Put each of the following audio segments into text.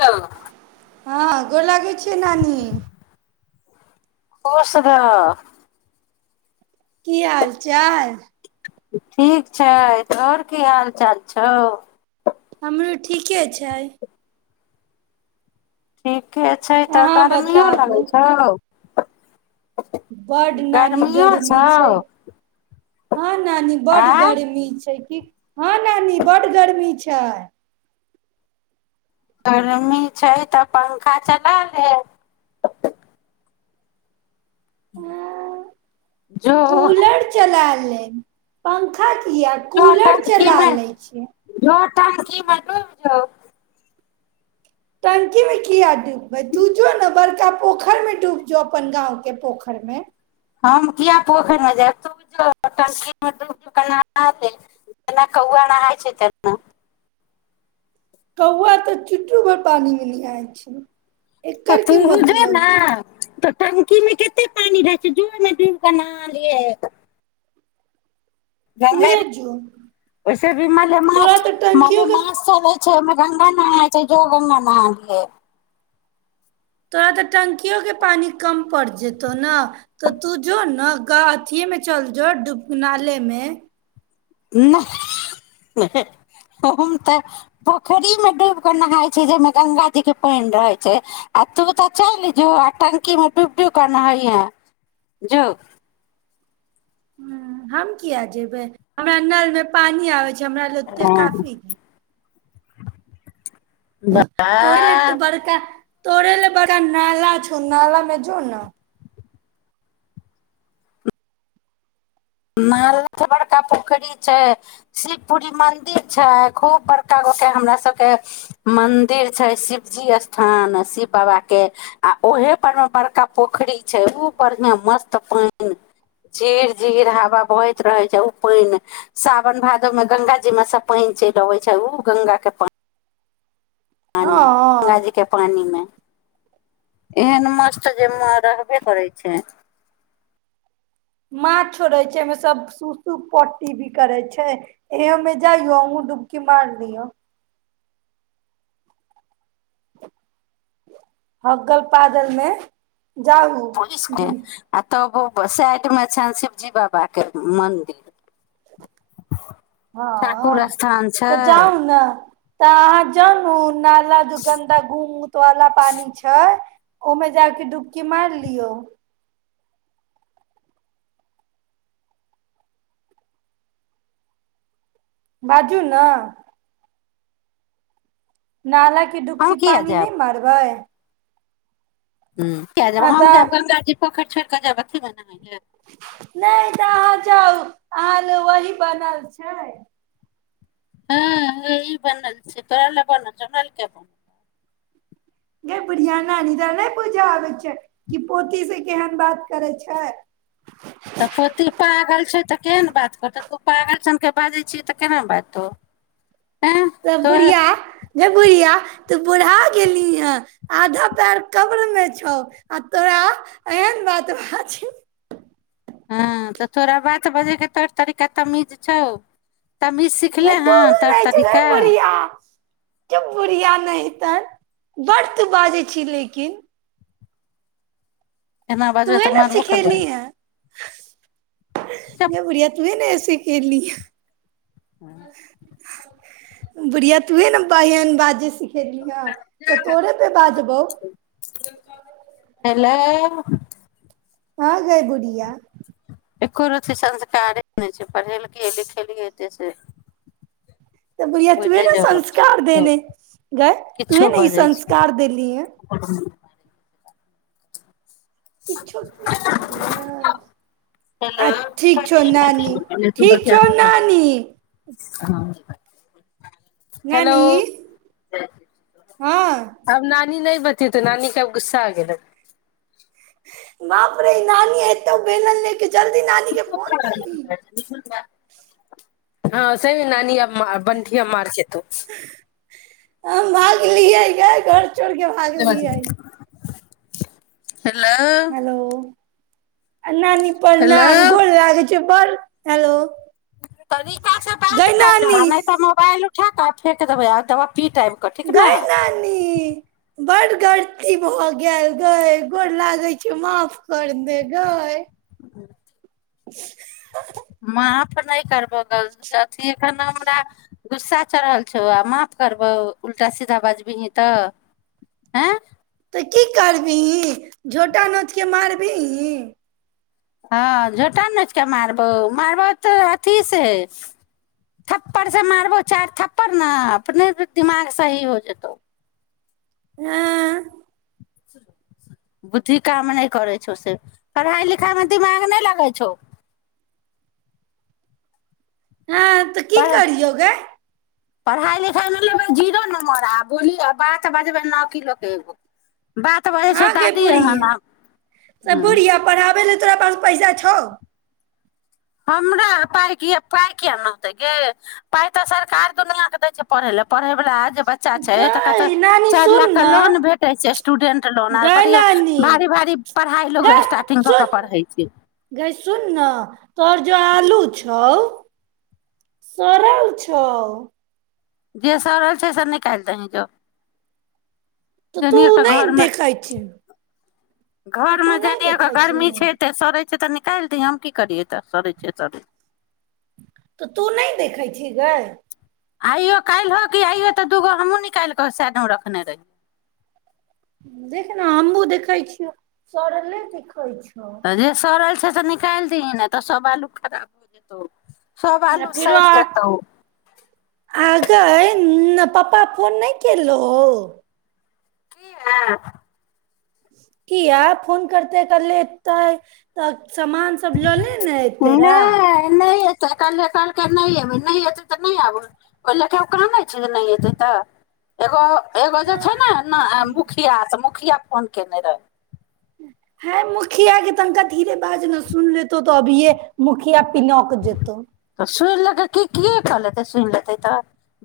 हाँ हँ अ गोर लगै छियै नानी खुश रह की हाल चाल ठीक छै तोहर की हाल चाल छौ हमरो ठीके छै ठीके छै तऽ अहाँ गर्मियो बताबू लगैत छौ बड नानी गर्मियो गर्मी छौ छै हँ नानी बड आँ गर्मी छै क हँ नानी बड गर्मी छै गर्मी छै तऽ पंखा चला ले जौहु कूलर चला लेब पंखा या कूलर चला लै छै की म जाउ टंकी मे किया डूबबै तू जो ने बड़का पोखरि मे डूब जो अपन गाँंव के पोखरि मे हम किए पोखरिमे जायब तूो टकीमे दू न जेना कौआ नहााय छै तेतना कौआ तऽ चुट्टू पर पानी मे नहि आय छै तऽ एकर तू की ह जो मतलब छै न टंकी मे कते पानी रहै छै जरमे ज के न लिय ग तुए जो ओैसे भी तोरा मलेमास तऽ टंकियो के मलेमास चलै ओमे गङंगा नहाइ छै जो गङ्ंगा नहा लिये तोरा तऽ टंकियओके पानि कम पड़ि जेतौ ने तऽ तू जो ने अथिएमे चल जो डब नालेमे नहि हम तऽ पोखरिमे डूबि कऽ नहाइ छी जाहिमे गङ्गाजीके पानि रहै छै आ तू तऽ चलि जो आ टंकीमे डूबि डुबि कऽ नहैहे जो हम किया जेबे हमरा नल मे पानी आब छै हमरा लते काफी है बाह तोरेल बड़ा नला छौ नलामे जो ने नाल बड़का पोखरी छै शिव पुरी मंदिर छै खूब बड़का गके हमरा सबके मंदिर छै शिवजी स्थान शिव बाबा के आ ओहे पर मे बड़का पोखरी छै ऊब बढ़िियां मस्त पानि झिर झिर हवा बहैत रहै छै ओ पानि साावन भादो में गंगा जीमे सब पानि चलि अबै छै ओ गंगा के पानि हँ पानि गगाजी के पानि मे एहन मासटर जे म रहबे करै छै मान्छ छोड़ै छै एहिमे सब सुू सुूख पट्टी भी करै छै एमे जाइयो अूँ डुबकी मार लियौ होगल पादलमे पुलसके आ तऽ अबो साइड मे छनि शिवजी बाबा के मंदिर ठाकुर हँ स्थान छै तऽ जाउ ने तऽ अहाँ जानून नाला दुगन्धा घूम उऊत वाला पानी छै ओहिमे जााकऽ डुबकी मारि लियौ बाजू ने नाला क अहूँ इ किया पानी जायब नहि मारबै हम किया जायब आ हम तऽ जायब गंगाजी पोखेर मे छौड़ कें जायब लए नहि तऽ अहाँ जाउ अहाँ ल वही बनल छै हँ यह बनल छै तोरा ल बनल छ नलके बन गे बढ़ियाना निधर नहि पूजा आबै छै कि पोथ से केहन बात करे छै तऽ पोती पर पागल छै तऽ केन बात करत तू पपा बाजै छियै तऽ केना बाजतौ एँ तब तोहर बुढ़िया जेे बुढ़िया तू बुढ़ा गेली हे आधा पैर कब्र में छौ आ तोरा एहन बात भा छै हँ तऽ तोरा बात बजेके तोर तरीका तमीज छौ तमीज गाय सिखले हँ तोर तौर रहय छै तरीका गाय बढ़िया गे बुढ़िया नहितन बड्ड तू बाजै छी लेकिन एना बजबै तुहें तऽ ने मारबो करबै सिखेली हन चुप गे बढ़िया तुहें ने सिखेलहि [unintelligible] बुढ़िया तूहे ने बाहियान बाजे सिख खेलिहन तऽ तोरे पे बाजबौ हेलो हँ गै बुढ़िया एको रति संस्कारे नहि छै पढ़ेलकै लिखेलियै एतेसे तऽ बुढ़िया तूहे ने संस्कार देनेे गए तुहे किछो ने ई बजै छै संस्कार देेली हन किछो कियै बाजबै आ ठीक छौ नानी हेलो ठीक छौ नानी ह हेलो नानी हँ हम ना नानी नहि बतियेतो नानी के अब गुस्सा आ गेलो बाप रे नानी एतो बेलन ले के जल्दी नानी के फोन दिहिन हँ सहि मे नानी अब बंठी अब मार खेतौ हम भागलियैे गे घर छोर के भागलियै हेलो आ नानी हेलो प्रणाम गोर लागै छियौ पर हेलो तरीका से बात गै नानी कर नहि तऽ मोबाइल उठय के आ फेेक देबै आब गै नानी बड्ड गलती भऽ गेल गै गोर लागे छियौ माफ कर दे गै [inaudible] [unintelligible] माफ नहि करबौ गल अथी एखन हमरा गुस्सा चढ़ल छौ आ माफ करबौ उल्टा सीधा बाजबिही तऽ ह तऽ की करबिही झोटा नोचके मारबिही हँ झोटा नोचि कऽ मारबौ मारबौ तऽ अथीसे थप्पड़से मारबौ चार थप्पड़ ने अपने दिमाग सही हो जेतौ ऐं बुद्धि काम नहि करै छौ से पढ़ाइ लिखाइमे दिमाग नहि लगै छौ हँ तऽ की पढ़ करियौ गे पढ़ाइ लिखाइमे लेबै जीरो नम्बर आ बोली बात बजबै न की लोक एगो बात बजै हँ छै ग दादी बूढ़िया एहन आ सब हूँ बूढढ़िया पढ़ाबे ल तोरा पास पैसा छ हमरा पाइ किए पाइ कियाक न होतै गे पाइ तऽ सरकार दुनिआँके दै छै पढ़ै लए पढ़यवला जे बच्चा छै तऽ कहतऽ गै नानी चारि सुन लाखके ने लोन भेटै छै स्टूडेंट लोन आर गै बढ़िआँ नानी भारी भारी पढ़ाइ गै लोको स्टार्टिंग कऽ कऽ सुन पढ़ै छै गै सुन ने तोर जो आलू छौ सरल छौ जे स रहल छै सर निकालि देही जो तऽ तू जनि नहि घरमे देखै छी तऽ घर तू मे नहि जनिएके देखै छी गर्मी छै तऽ सड़ै से तऽ निकालि दिहीं हम की करियै तऽ सरैय छै त तऽ तू नहि देखैत छ गे आइयो काल्हिहो कि आइयौ तऽ दूगो हमहूँ निकालि कऽ साइडमे रखने रहियै देख ने हमू देखैत छिय सड़लेै छ हँ त जे सरल छै से त निकाल दही ने तऽ सब आलु खराब भ जेतौ सब आ आलू फेरो सइर जेतौ क पप्पा फोन नहि केन होउ हाँ किया फोन करतेै कल ले ए त ह तऽ सामान सब लऽ ले ने एयतेरा तऽ कहलै कहलकै नहि अबी नहि एतै तऽ नहि आब ओल कान छै त नहि एतै तऽ एगो एगो जे छै ने मुखिया क क्रिया कोन केने रह है मुखिया के तनिका धीरे बाज ने सुन लेतो तऽ अभिये मुखिया पिनक जेतौ सुनले क की कि कहलतै सुन लेत तऽ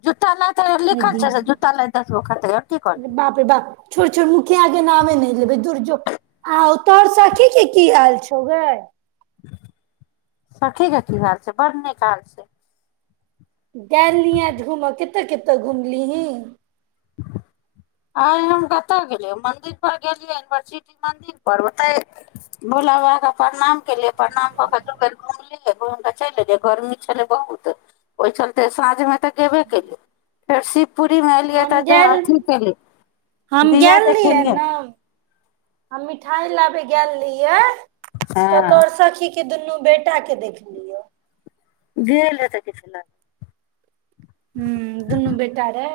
जूतताा लाे लिखल छै जूता ला दगो खतै आर की बाप रे बाप करलै छोड़ मुखियाके नामे नहि लेबै दुरजोग आ तोर साखी के की हाल छौ गे सखी की हाल छै बढ़ नीक हाल छै गेयल रिहाँ घुम आज घुमऽ कते कते घुमली ही [inaudible] आइ हम कतय गेलियै मन्दिरपर गेलियै यूनिवर्सिटी मन्दिर परर ओतहि भोला बाबाकेँ प्रणाम केलियै प्रणाम कऽ कऽ दू बेर घुमलियै घुमि कऽ चलि एलियै गरमी छलै बहुत ओहि चलते साँझमे तऽ गेबे केलियै फेर शिव पूरी मेलए हम तऽ ज गेल अथी [inaudible] हम दिया गेल रहियै देखलियै ने हम मिठाइ लाबे गेल रहिए तऽ हँ तोहर सखी के दुनू बेटा के देखलियौ द रहत कि ह दुनू बेटा रह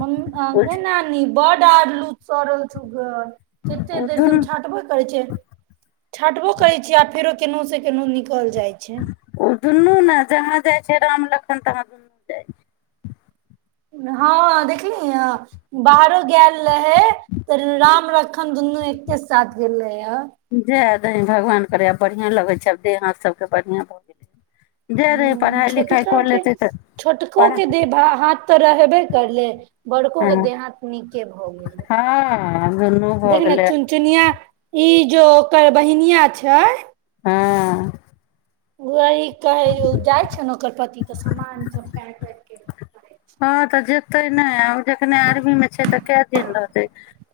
म ग नानी बड आरलू सड़ल छौ घर कते ओ देर सँ दुनू हम छाँटबे करै छियै, छाँटबो करै छियै, आ फेरो कोनो-से-कोनो। ओज ने जह जाइ छै राम लखन तहा दुनू जाइ छै। हँ देखली बाहरो गेल रहेे तऽ राम रखन दुनू एकके साथ गेल रहे हे जय भगवान करथि, आब बढ़िआँ लगै छै। आब देह-हाथ सभ बढ़िआँ भऽ गेल छै। हँ, छोटकाकेँ पढ़ा छोटकोकेँ दऽ दे। भऽ हाथ। तऽ रहबे करले बड़कोकेँ हँ देह-हाथ नीके भऽ गेल। हँ, दुनू भऽ देख ने, गेलै चुन-चुनिया। इ जो ओकर बहिनिया छै हँ गह कहे जाइ छ ने ओकर पति सामान सब पैक वैक हँ त जे तेँ नहि। आ जखने आर्मीमे छै, तऽ किछु दिन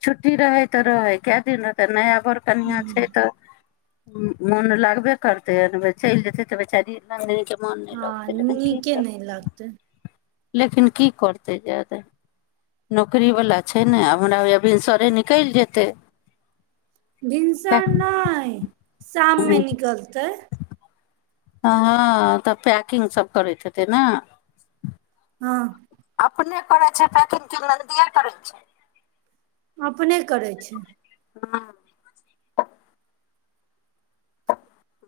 छुट्टी रहैत छै। तेँ किछु दिन रहि फेर नया। बड़ कनआ छै तऽ मोन लागबे करतै। चलि जेतै तऽ बेचारीकेँ। हँ नीके नहि लागतै लेकिन की करतै जादाे नौकरीवला छै ने। आब हमरा आब एहिसँ निकलि जेतै। भिनसर नहि शाममे निकलतै हँ तऽ पैकिंगसभ करैत हेतै ने हँ अपने करै छै। पैकिंगकेँ नन्दिये करै छै। अपने करै छै हँ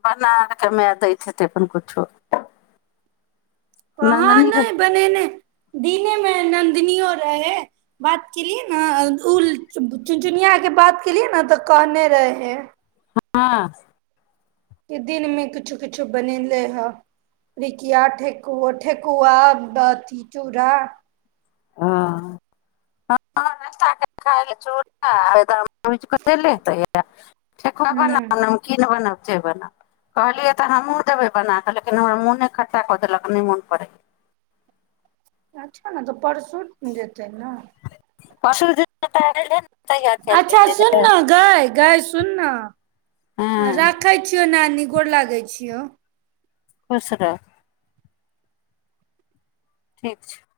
बनारकेमे दैत छथि तैँ अपन किछुओ। हँ नहि बने ने दीनेमे नन्दनियो रहै। बात केलियै ने, ओ चुनचुनियाकेँ बात केलियै ने, तऽ कहने रहै। हँ किछु दिनमे किछु-किछु बनेलै हइ पिरिकिया, ठेकुआ, चूड़ा आदि। ह पोच कऽ देले हेतै, तऽ हूँ बनाब। नमकीनो बनाब। जे बना कहलियै, तऽ हमहूँ बना कऽ देबै। लेकिन हमरा मोन नहि पड़ैए, मोन इकट्ठा कऽ देलक। अच्छा ने तऽ परसू जेतै ने परसु जेतै अच्छा ने। सुनना गे गे सुनना हँ राखै छियौ नानी गोर लागै छियै खुश रह ठीक छै